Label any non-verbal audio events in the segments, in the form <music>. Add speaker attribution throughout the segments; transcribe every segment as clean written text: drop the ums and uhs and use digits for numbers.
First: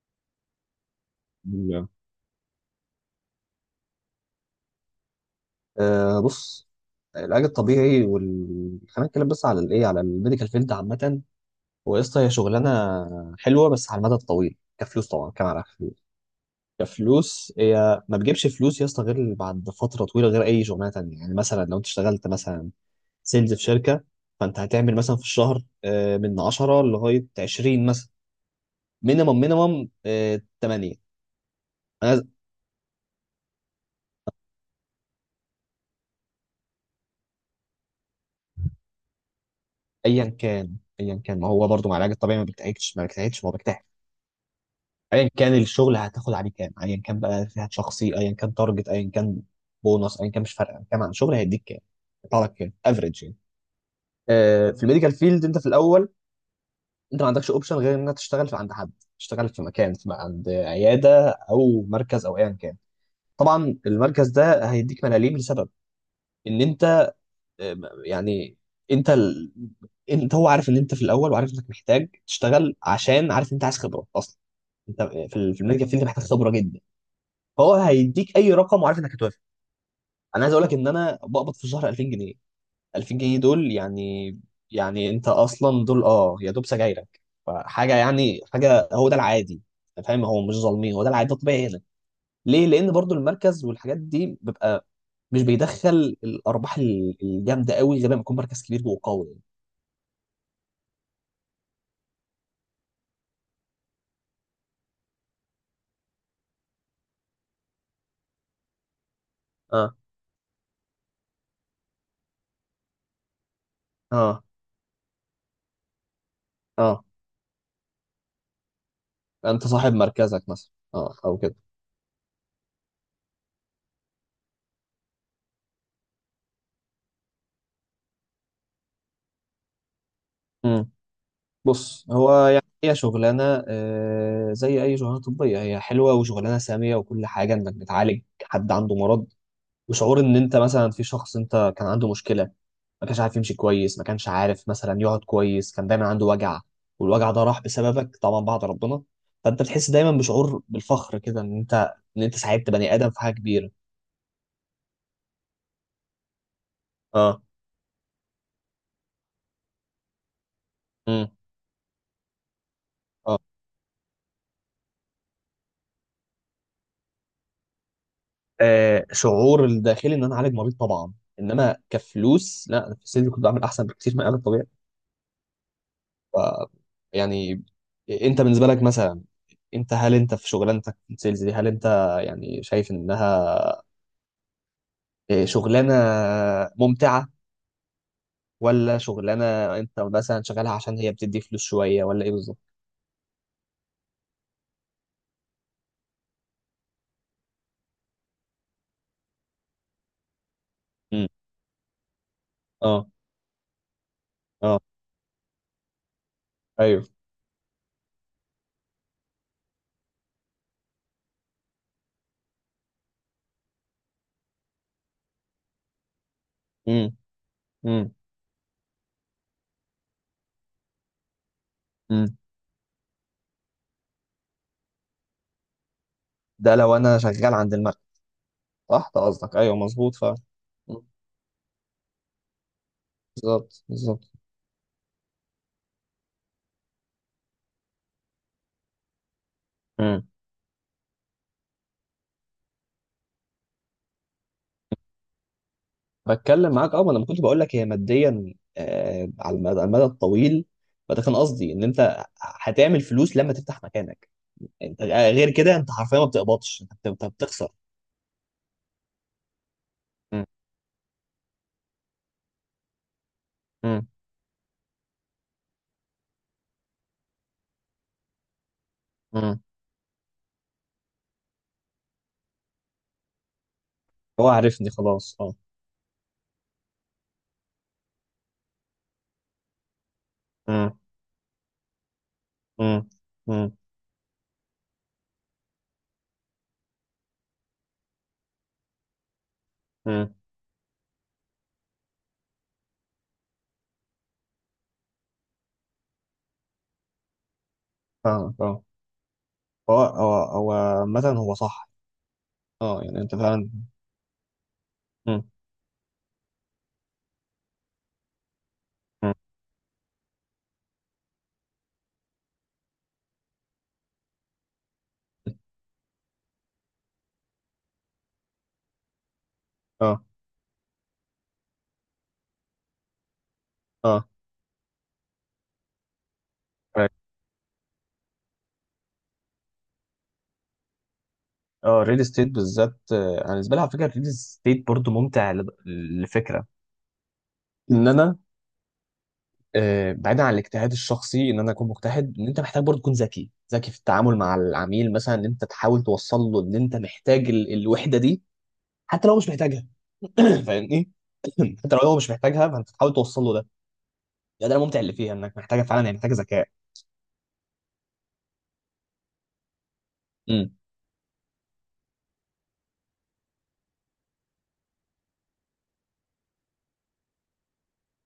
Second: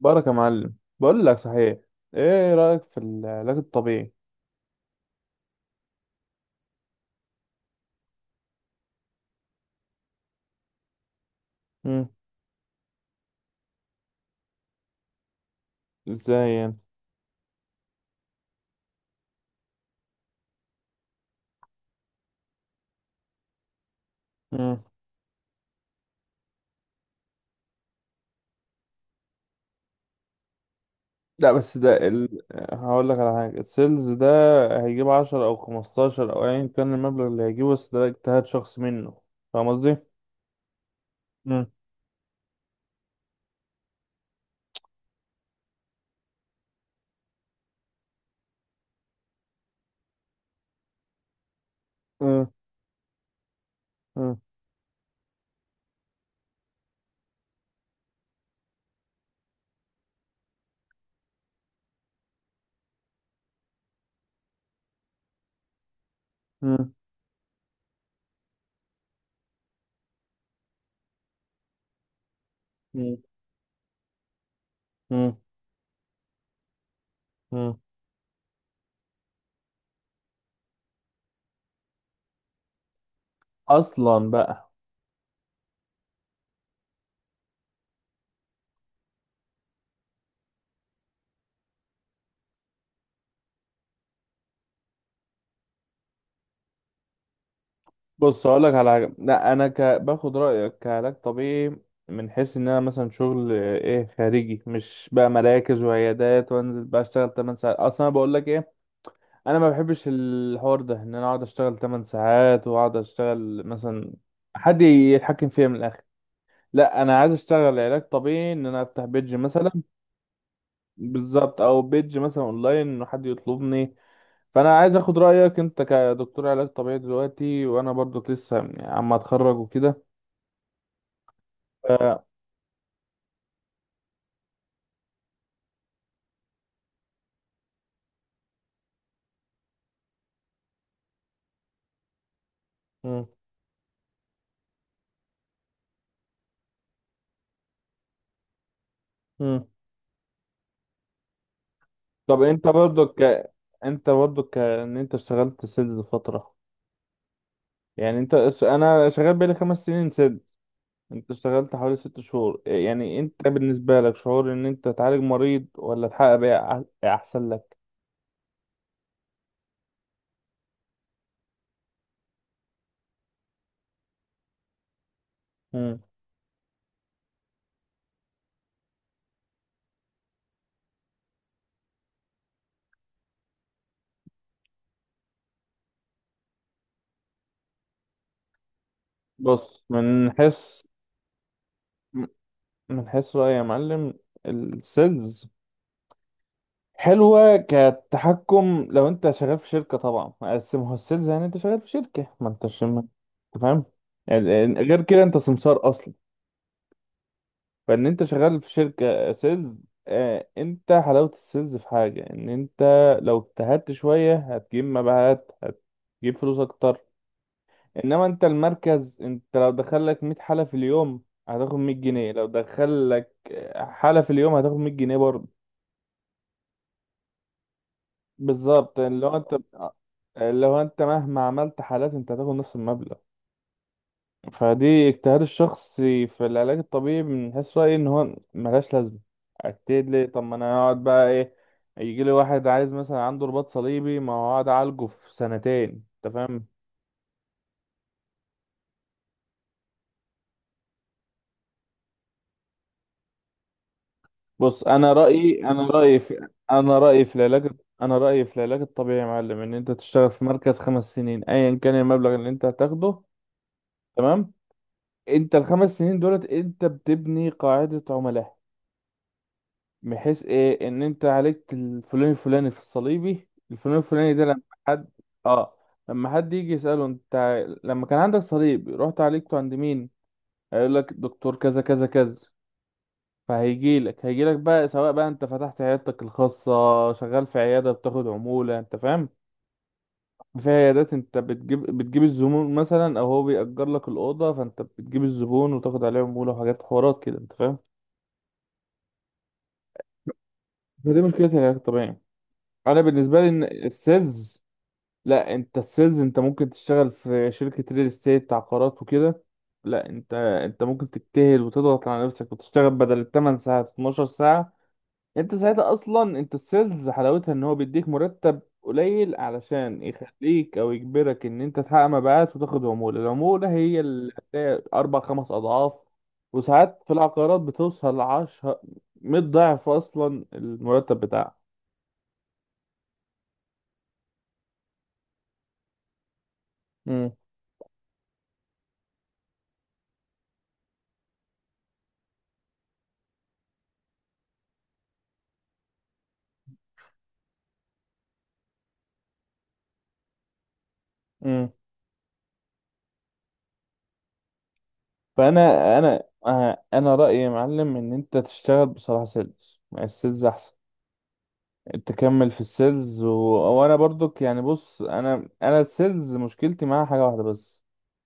Speaker 1: بارك يا معلم، بقول لك صحيح.
Speaker 2: لا.
Speaker 1: ايه رأيك في العلاج الطبيعي؟
Speaker 2: بص. العلاج الطبيعي خلينا نتكلم بس على الايه على الميديكال فيلد عامة. هو
Speaker 1: مم.
Speaker 2: قصة هي شغلانة حلوة، بس على المدى الطويل كفلوس، طبعا كمان على فلوس.
Speaker 1: ازاي يعني؟
Speaker 2: كفلوس هي ما بتجيبش فلوس يا اسطى غير بعد فترة طويلة، غير أي شغلانة تانية. يعني مثلا لو أنت اشتغلت مثلا سيلز في شركة، فأنت
Speaker 1: مم.
Speaker 2: هتعمل مثلا في الشهر، من 10 لغاية 20 مثلا، مينيمم، 8.
Speaker 1: لا بس
Speaker 2: أنا
Speaker 1: هقول لك على حاجة. السيلز ده هيجيب عشرة او خمستاشر او ايا كان المبلغ اللي هيجيبه، بس ده اجتهاد شخص منه. فاهم قصدي؟
Speaker 2: أيا كان، أيا كان، ما
Speaker 1: مم.
Speaker 2: هو برضه مع العلاج الطبيعي ما بيجتهدش، ما بيجتهدش، هو بيجتهد. ايا كان الشغل، هتاخد عليه كام؟ ايا كان بقى فئات شخصي، ايا كان تارجت، ايا كان بونص، ايا كان، مش فارقه كام. عن شغل هيديك كام، يطلع
Speaker 1: مم.
Speaker 2: لك كام افريج يعني.
Speaker 1: مم.
Speaker 2: في الميديكال فيلد، انت في الاول انت ما عندكش اوبشن غير انك تشتغل في عند حد، تشتغل في مكان، في عند عياده او مركز او ايا كان. طبعا المركز ده هيديك ملاليم لسبب ان
Speaker 1: مم.
Speaker 2: انت آه، يعني انت ال... انت، هو عارف ان انت في الاول، وعارف انك محتاج تشتغل،
Speaker 1: مم.
Speaker 2: عشان عارف ان انت عايز خبره اصلا. انت
Speaker 1: مم.
Speaker 2: في الميديكال فيلد محتاج خبره جدا. فهو
Speaker 1: مم.
Speaker 2: هيديك اي رقم وعارف انك هتوافق. انا عايز اقول لك ان انا بقبض في الشهر 2000 جنيه. 2000 جنيه دول
Speaker 1: اصلا
Speaker 2: يعني،
Speaker 1: بقى.
Speaker 2: يعني انت اصلا دول يا دوب سجايرك. فحاجه، يعني حاجه، هو ده العادي. أنت فاهم، هو مش ظالمين، هو ده العادي، ده الطبيعي هنا. ليه؟ لان برضو المركز والحاجات دي بيبقى مش بيدخل الارباح الجامده قوي غير لما يكون
Speaker 1: بص هقول
Speaker 2: مركز
Speaker 1: لك
Speaker 2: كبير
Speaker 1: على حاجه.
Speaker 2: وقوي يعني.
Speaker 1: لا باخد رايك كعلاج طبيعي، من حيث ان انا مثلا شغل ايه خارجي، مش بقى مراكز وعيادات وانزل بقى اشتغل 8 ساعات. اصلا انا بقول لك ايه، انا ما
Speaker 2: اه،
Speaker 1: بحبش الحوار ده، ان انا اقعد اشتغل 8 ساعات واقعد اشتغل مثلا
Speaker 2: اه،
Speaker 1: حد يتحكم فيا من الاخر. لا
Speaker 2: اه،
Speaker 1: انا عايز اشتغل علاج طبيعي، ان انا افتح بيدج
Speaker 2: انت
Speaker 1: مثلا.
Speaker 2: صاحب مركزك مثلا، اه او كده.
Speaker 1: بالظبط او بيدج مثلا اونلاين ان حد يطلبني. فانا عايز اخد رايك انت كدكتور علاج طبيعي دلوقتي، وانا برضك لسه يعني عم اتخرج وكده.
Speaker 2: بص،
Speaker 1: آه،
Speaker 2: هو يعني هي شغلانة، زي أي شغلانة طبية، هي حلوة وشغلانة سامية وكل حاجة، إنك بتعالج حد عنده مرض، وشعور إن أنت مثلا في شخص أنت كان عنده مشكلة، ما كانش
Speaker 1: مم،
Speaker 2: عارف يمشي كويس، ما كانش عارف مثلا يقعد كويس، كان دايما عنده وجع، والوجع ده راح بسببك طبعا بعد ربنا، فأنت
Speaker 1: مم.
Speaker 2: بتحس دايما بشعور بالفخر كده، إن أنت إن أنت
Speaker 1: طب
Speaker 2: ساعدت بني آدم في حاجة كبيرة.
Speaker 1: ان انت اشتغلت سيلز فترة،
Speaker 2: اه.
Speaker 1: يعني انا شغال بقالي 5 سنين سيلز،
Speaker 2: امم.
Speaker 1: انت اشتغلت حوالي 6 شهور. يعني
Speaker 2: اه.
Speaker 1: انت بالنسبة لك شعور ان انت تعالج مريض ولا تحقق بيع احسن لك؟
Speaker 2: شعور الداخلي إن أنا أعالج مريض طبعا، إنما كفلوس لا، أنا في السن كنت بعمل أحسن بكتير من العلاج الطبيعي.
Speaker 1: مم.
Speaker 2: ف- يعني انت بالنسبه لك مثلا، انت هل انت في شغلانتك في السيلز دي، هل انت يعني شايف انها شغلانه ممتعه، ولا شغلانه
Speaker 1: بص
Speaker 2: انت مثلا شغالها عشان هي بتدي فلوس شويه، ولا ايه بالظبط؟
Speaker 1: من حيث رأيي يا معلم، السيلز حلوة كتحكم لو انت شغال في شركة طبعا، بس ما هو السيلز
Speaker 2: امم.
Speaker 1: يعني انت شغال في شركة ما انتش ما-
Speaker 2: اه.
Speaker 1: انت فاهم. يعني
Speaker 2: اه.
Speaker 1: غير كده انت سمسار اصلا.
Speaker 2: ايوه.
Speaker 1: فان انت شغال في شركة سيلز، اه انت حلاوة السيلز في حاجة، ان انت لو اجتهدت شوية هتجيب مبيعات، هتجيب فلوس اكتر.
Speaker 2: امم. امم.
Speaker 1: انما انت المركز، انت لو دخلك 100 حالة في اليوم هتاخد 100 جنيه،
Speaker 2: امم.
Speaker 1: لو دخلك حالة في اليوم هتاخد 100 جنيه برضه.
Speaker 2: ده لو انا شغال عند المكتب.
Speaker 1: بالظبط،
Speaker 2: صح، ده قصدك، ايوه، مظبوط فعلا.
Speaker 1: اللي هو انت
Speaker 2: مم.
Speaker 1: مهما عملت حالات انت هتاخد نفس المبلغ.
Speaker 2: بالظبط، بالظبط.
Speaker 1: فدي اجتهاد الشخصي. في العلاج الطبيعي بنحس رأيي ان هو ملهاش لازمة، اجتهد ليه؟
Speaker 2: مم.
Speaker 1: طب ما انا اقعد بقى ايه، يجي لي واحد عايز مثلا عنده رباط صليبي، ما هو اقعد اعالجه في سنتين. انت فاهم؟
Speaker 2: بتكلم معاك، اه. ما انا ما كنتش بقول لك، هي ماديا على المدى، الطويل. فده كان قصدي ان انت هتعمل فلوس لما تفتح مكانك.
Speaker 1: بص
Speaker 2: انت
Speaker 1: انا
Speaker 2: غير
Speaker 1: رأيي
Speaker 2: كده انت حرفيا ما بتقبضش، أنت بتخسر.
Speaker 1: انا رأيي في العلاج الطبيعي يا معلم، ان انت تشتغل في
Speaker 2: مم.
Speaker 1: مركز 5 سنين ايا كان المبلغ اللي انت هتاخده.
Speaker 2: مم.
Speaker 1: تمام؟ انت الـ5 سنين دولت انت بتبني قاعدة عملاء،
Speaker 2: مم.
Speaker 1: بحيث ايه، ان انت عليك الفلاني الفلاني في الصليبي الفلاني الفلاني. ده
Speaker 2: هو
Speaker 1: لما
Speaker 2: عارفني
Speaker 1: حد،
Speaker 2: خلاص، اه.
Speaker 1: اه، لما حد يجي يسأله، انت لما كان عندك صليب رحت عالجته عند مين؟ هيقول
Speaker 2: مم.
Speaker 1: لك دكتور كذا كذا كذا.
Speaker 2: مم. مم.
Speaker 1: فهيجي لك هيجي لك بقى، سواء بقى انت فتحت عيادتك الخاصة، شغال في عيادة بتاخد عمولة. انت فاهم؟
Speaker 2: مم.
Speaker 1: في عيادات انت بتجيب الزبون مثلا، او هو بيأجر لك الأوضة فانت بتجيب الزبون وتاخد عليه عمولة، وحاجات حوارات كده. انت فاهم؟
Speaker 2: فاهمك، اه. هو هو هو
Speaker 1: دي
Speaker 2: عامة
Speaker 1: مشكلة
Speaker 2: هو
Speaker 1: العلاج
Speaker 2: صح،
Speaker 1: الطبيعي. انا
Speaker 2: اه، يعني انت
Speaker 1: بالنسبة لي ان
Speaker 2: فعلا.
Speaker 1: السيلز،
Speaker 2: مم.
Speaker 1: لا انت السيلز انت ممكن تشتغل في شركة ريل استيت، عقارات
Speaker 2: مم.
Speaker 1: وكده. لا انت ممكن تجتهد وتضغط على نفسك وتشتغل بدل التمن ساعات 12 ساعة. انت ساعتها اصلا، انت السيلز حلاوتها ان هو بيديك مرتب قليل علشان
Speaker 2: اه.
Speaker 1: يخليك او يجبرك ان انت تحقق مبيعات وتاخد عمولة. العمولة هي
Speaker 2: اه.
Speaker 1: اللي هتلاقي اربع خمس اضعاف، وساعات
Speaker 2: Right.
Speaker 1: في العقارات بتوصل لعشرة، 100 ضعف اصلا المرتب بتاعك.
Speaker 2: اه، الريل استيت بالذات، انا بالنسبه لي على فكره الريل استيت برضو ممتع لفكره ان انا، بعيدا عن الاجتهاد الشخصي ان انا اكون مجتهد، ان انت محتاج برضه تكون ذكي، ذكي في التعامل مع العميل. مثلا ان انت تحاول توصل له ان انت محتاج الوحده دي، حتى لو هو مش محتاجها. <clears throat> فاهمني؟
Speaker 1: مم.
Speaker 2: حتى لو هو مش محتاجها، فانت تحاول توصل له ده الممتع اللي فيها، انك
Speaker 1: فانا
Speaker 2: محتاجه فعلا، هي
Speaker 1: انا
Speaker 2: محتاجه ذكاء.
Speaker 1: آه، انا رايي يا معلم ان انت تشتغل بصراحه سيلز، يعني السيلز احسن.
Speaker 2: امم.
Speaker 1: تكمل وانا برضك يعني، بص انا السيلز مشكلتي معاها حاجه واحده بس،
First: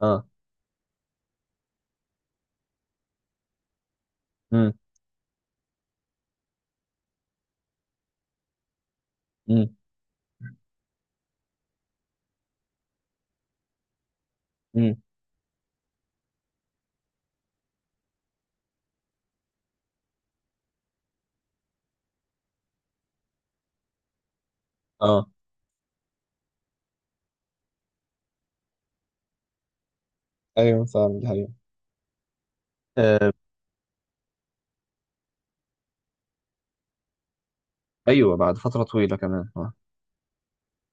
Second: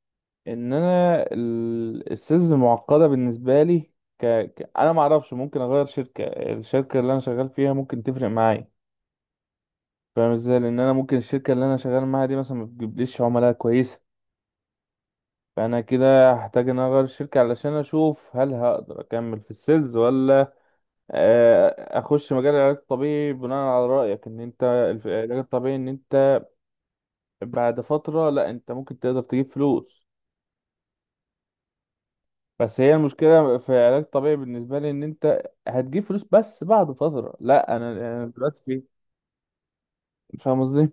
Speaker 2: اه.
Speaker 1: ان السيلز معقده بالنسبه لي.
Speaker 2: امم.
Speaker 1: انا ما اعرفش، ممكن اغير شركه، الشركه اللي انا شغال فيها ممكن تفرق معايا.
Speaker 2: امم.
Speaker 1: فاهم ازاي؟ لان انا ممكن الشركه اللي انا شغال معاها دي مثلا ما بتجيبليش عملاء كويسه.
Speaker 2: امم.
Speaker 1: فانا كده هحتاج ان أنا اغير الشركه علشان اشوف هل هقدر اكمل في السيلز، ولا اخش مجال العلاج الطبيعي بناء على رايك، ان انت
Speaker 2: اه.
Speaker 1: العلاج الطبيعي ان انت بعد فتره لا انت ممكن تقدر تجيب فلوس.
Speaker 2: ايوه، فعلا دي حقيقة.
Speaker 1: بس هي
Speaker 2: آه،
Speaker 1: المشكله في العلاج الطبيعي بالنسبه لي ان انت هتجيب فلوس بس بعد فتره، لا انا أنا
Speaker 2: ايوه، بعد
Speaker 1: دلوقتي
Speaker 2: فتره طويله كمان، اه.
Speaker 1: في، فاهم قصدي؟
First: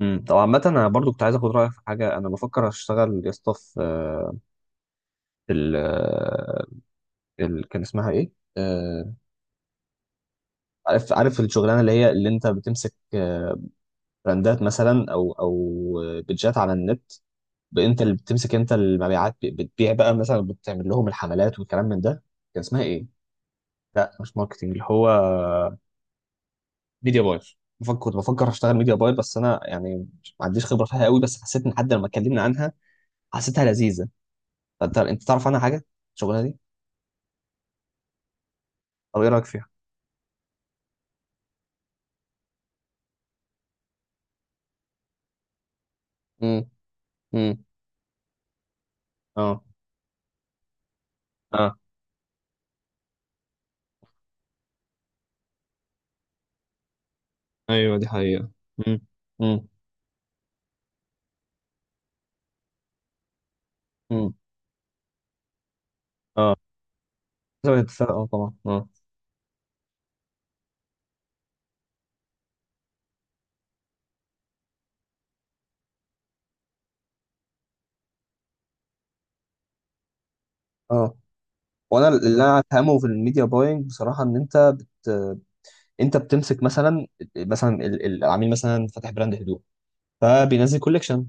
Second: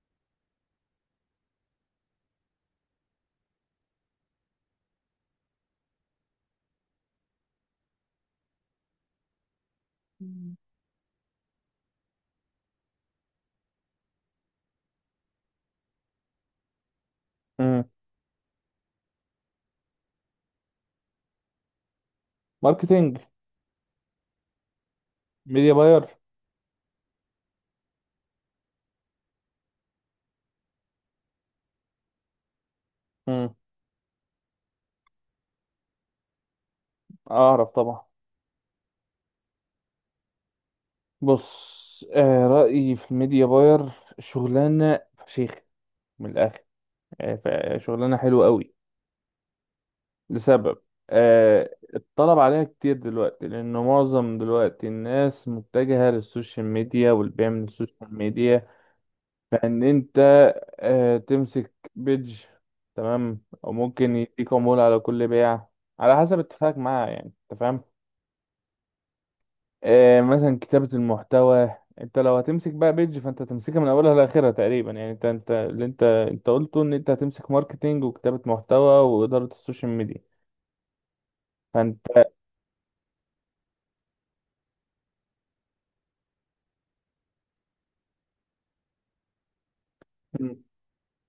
Speaker 2: طب عامة، انا برضو كنت عايز اخد رايك في حاجه. انا بفكر اشتغل يا اسطى في في ال آه، كان اسمها ايه؟ آه،
Speaker 1: مم.
Speaker 2: عارف، الشغلانه اللي هي، اللي انت بتمسك براندات مثلا او او، بيدجات على النت.
Speaker 1: مم.
Speaker 2: انت اللي بتمسك انت المبيعات، بتبيع بقى مثلا، بتعمل لهم الحملات والكلام من ده. كان اسمها ايه؟
Speaker 1: ماركتينج.
Speaker 2: لا، مش ماركتنج، اللي هو
Speaker 1: ميديا باير.
Speaker 2: ميديا باير. بفكر، كنت بفكر اشتغل ميديا باير، بس انا يعني ما عنديش خبره فيها قوي، بس حسيت، ان حد لما اتكلمنا عنها
Speaker 1: مم.
Speaker 2: حسيتها لذيذه. فانت، انت تعرف عنها حاجه الشغلانه دي؟
Speaker 1: اعرف طبعا.
Speaker 2: او ايه رايك فيها؟
Speaker 1: بص، آه رايي في الميديا باير، شغلانه فشيخ من الاخر.
Speaker 2: امم. امم.
Speaker 1: شغلانه حلوه قوي،
Speaker 2: اه.
Speaker 1: لسبب، آه
Speaker 2: اه،
Speaker 1: الطلب عليها كتير دلوقتي لأن معظم دلوقتي الناس متجهة للسوشيال ميديا والبيع من
Speaker 2: ايوه، دي
Speaker 1: السوشيال
Speaker 2: حقيقة.
Speaker 1: ميديا.
Speaker 2: مم. امم.
Speaker 1: فإن أنت آه تمسك بيج، تمام، أو ممكن
Speaker 2: امم.
Speaker 1: يديك عمولة على كل بيع، على حسب
Speaker 2: اه،
Speaker 1: اتفاقك معاه، يعني أنت
Speaker 2: حسب
Speaker 1: فاهم.
Speaker 2: الاتفاق، اه، طبعا، اه.
Speaker 1: آه مثلا كتابة المحتوى، أنت لو هتمسك بقى بيج فأنت هتمسكها من أولها لآخرها تقريبا، يعني أنت أنت قلته، إن أنت هتمسك ماركتينج وكتابة محتوى وإدارة السوشيال ميديا،
Speaker 2: اه.
Speaker 1: فأنت.
Speaker 2: وانا اللي انا افهمه في الميديا باينج بصراحه، ان انت بت... انت بتمسك مثلا، مثلا العميل مثلا فاتح براند هدوم،
Speaker 1: مم.
Speaker 2: فبينزل كوليكشن،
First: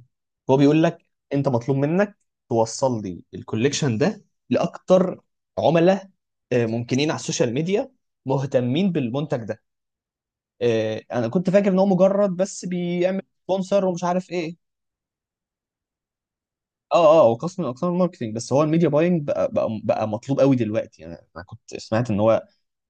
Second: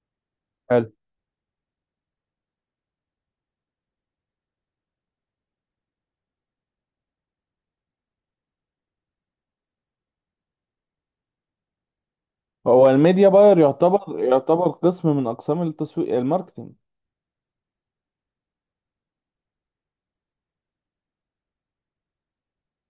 Speaker 2: هو بيقول
Speaker 1: حلو.
Speaker 2: لك انت مطلوب منك توصل لي الكوليكشن ده لاكتر عملاء، ممكنين على السوشيال ميديا، مهتمين بالمنتج ده. انا كنت فاكر ان هو مجرد بس
Speaker 1: هو
Speaker 2: بيعمل
Speaker 1: الميديا باير
Speaker 2: سبونسر ومش
Speaker 1: يعتبر،
Speaker 2: عارف ايه.
Speaker 1: قسم من اقسام التسويق، الماركتينج.
Speaker 2: اه. اه، هو قسم من اقسام الماركتينج، بس هو الميديا باينج بقى، مطلوب قوي دلوقتي. يعني انا كنت سمعت ان هو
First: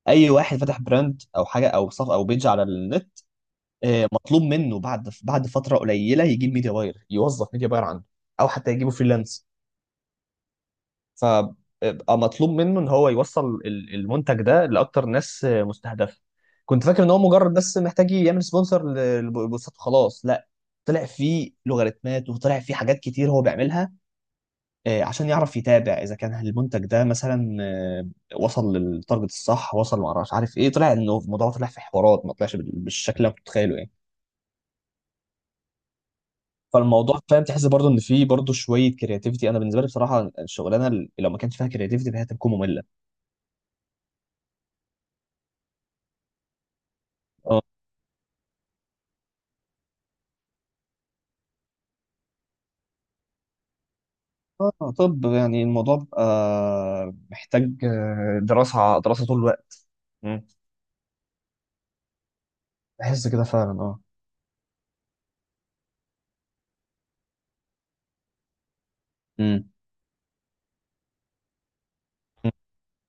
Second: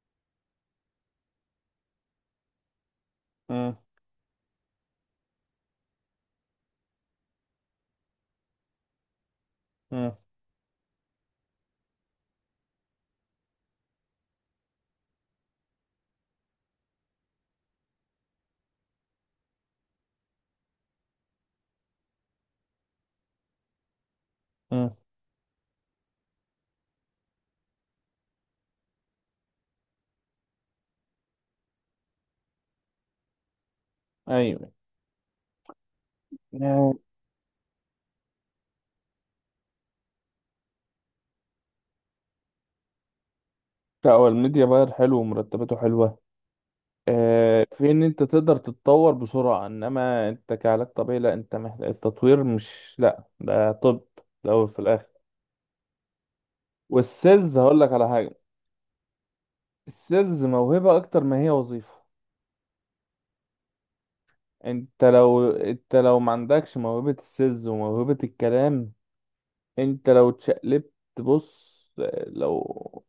Speaker 2: اي واحد فتح براند او حاجه او صف او بيج على النت،
Speaker 1: امم.
Speaker 2: مطلوب منه بعد، فتره قليله، يجيب ميديا باير، يوظف ميديا باير عنده، او حتى يجيبه فريلانس.
Speaker 1: امم.
Speaker 2: فبقى مطلوب منه ان هو يوصل المنتج ده لاكتر ناس مستهدفه. كنت فاكر ان هو مجرد بس محتاج يعمل سبونسر للبوستات وخلاص، لا، طلع فيه لوغاريتمات، وطلع فيه حاجات كتير هو بيعملها،
Speaker 1: امم.
Speaker 2: عشان يعرف يتابع اذا كان المنتج ده مثلا وصل للتارجت الصح، وصل، ما اعرفش عارف ايه. طلع انه الموضوع طلع في حوارات، ما طلعش بالشكل اللي أنا كنت متخيله يعني.
Speaker 1: ايوه. آه،
Speaker 2: فالموضوع، فاهم، تحس برضه ان في برضه شويه كرياتيفيتي. انا بالنسبه لي بصراحه، الشغلانه اللي لو ما كانش فيها كرياتيفيتي، فهي هتكون ممله.
Speaker 1: لا هو الميديا باير حلو ومرتباته حلوه.
Speaker 2: اه.
Speaker 1: آه في ان انت تقدر تتطور بسرعه، انما انت كعلاج طبيعي لا، انت محتاج التطوير مش لا ده طب. الاول في الاخر.
Speaker 2: طب يعني الموضوع بقى
Speaker 1: والسيلز
Speaker 2: محتاج
Speaker 1: هقول لك على حاجه،
Speaker 2: دراسه، دراسه طول الوقت.
Speaker 1: السيلز
Speaker 2: مم.
Speaker 1: موهبه اكتر ما هي وظيفه.
Speaker 2: بحس كده فعلا، اه.
Speaker 1: انت لو ما عندكش موهبه السيلز وموهبه الكلام،
Speaker 2: مم.
Speaker 1: انت لو اتشقلبت، بص، لو،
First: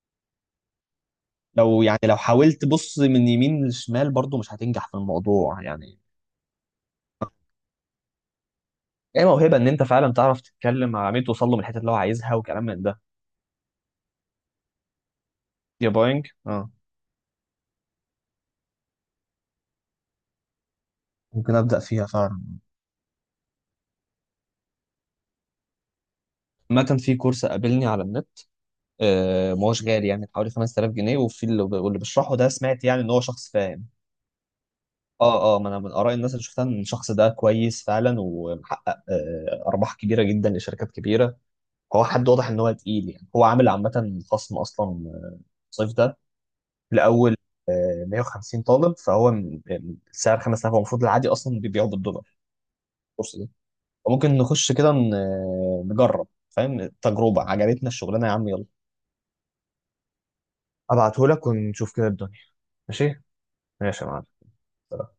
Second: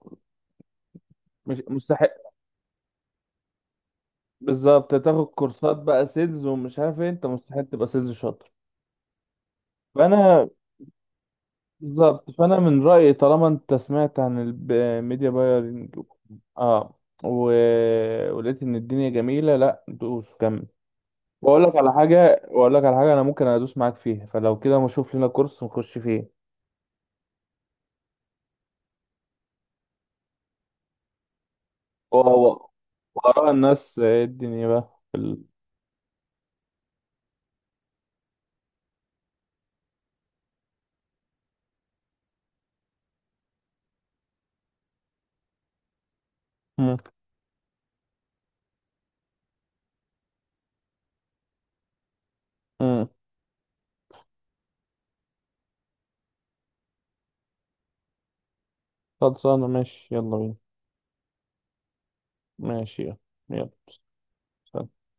Speaker 1: مش
Speaker 2: لو يعني
Speaker 1: مستحيل.
Speaker 2: لو حاولت بص من يمين لشمال برضو، مش هتنجح
Speaker 1: بالظبط،
Speaker 2: في
Speaker 1: تاخد
Speaker 2: الموضوع
Speaker 1: كورسات
Speaker 2: يعني.
Speaker 1: بقى سيلز ومش عارف ايه، انت مستحيل تبقى سيلز شاطر.
Speaker 2: ايه، موهبه، ان انت فعلا تعرف
Speaker 1: فانا
Speaker 2: تتكلم مع عميل، توصل له من الحته اللي هو
Speaker 1: بالظبط.
Speaker 2: عايزها،
Speaker 1: فانا
Speaker 2: وكلام
Speaker 1: من
Speaker 2: من ده.
Speaker 1: رأيي طالما انت سمعت عن الميديا
Speaker 2: يا
Speaker 1: بايرنج،
Speaker 2: بوينج، اه.
Speaker 1: اه، و... ولقيت ان الدنيا جميلة، لا دوس كمل.
Speaker 2: ممكن ابدا فيها فعلا.
Speaker 1: واقول لك على حاجة انا ممكن ادوس معاك فيها، فلو كده ما اشوف لنا كورس نخش فيه.
Speaker 2: عامة، في كورس قابلني على النت، آه، ما هوش غالي، يعني حوالي 5000 جنيه. واللي بيشرحه ده،
Speaker 1: وهو
Speaker 2: سمعت يعني ان هو شخص
Speaker 1: وراء
Speaker 2: فاهم.
Speaker 1: الناس ايه الدنيا بقى
Speaker 2: اه. اه، ما انا من اراء الناس اللي شفتها، ان الشخص ده كويس فعلا، ومحقق آه ارباح كبيره جدا لشركات كبيره. هو حد واضح ان هو تقيل، يعني هو عامل عامه خصم اصلا، الصيف ده،
Speaker 1: مم.
Speaker 2: لاول 150 طالب. فهو سعر 5000، هو المفروض العادي اصلا بيبيعه بالدولار
Speaker 1: مم.
Speaker 2: الكورس. وممكن نخش كده، نجرب، فاهم، تجربة، عجبتنا الشغلانه يا عم، يلا.
Speaker 1: خلصانة، ماشي يلا بينا.
Speaker 2: ابعتهولك ونشوف كده الدنيا.
Speaker 1: ماشي يلا.
Speaker 2: ماشي.
Speaker 1: يلا.
Speaker 2: ماشي يا معلم.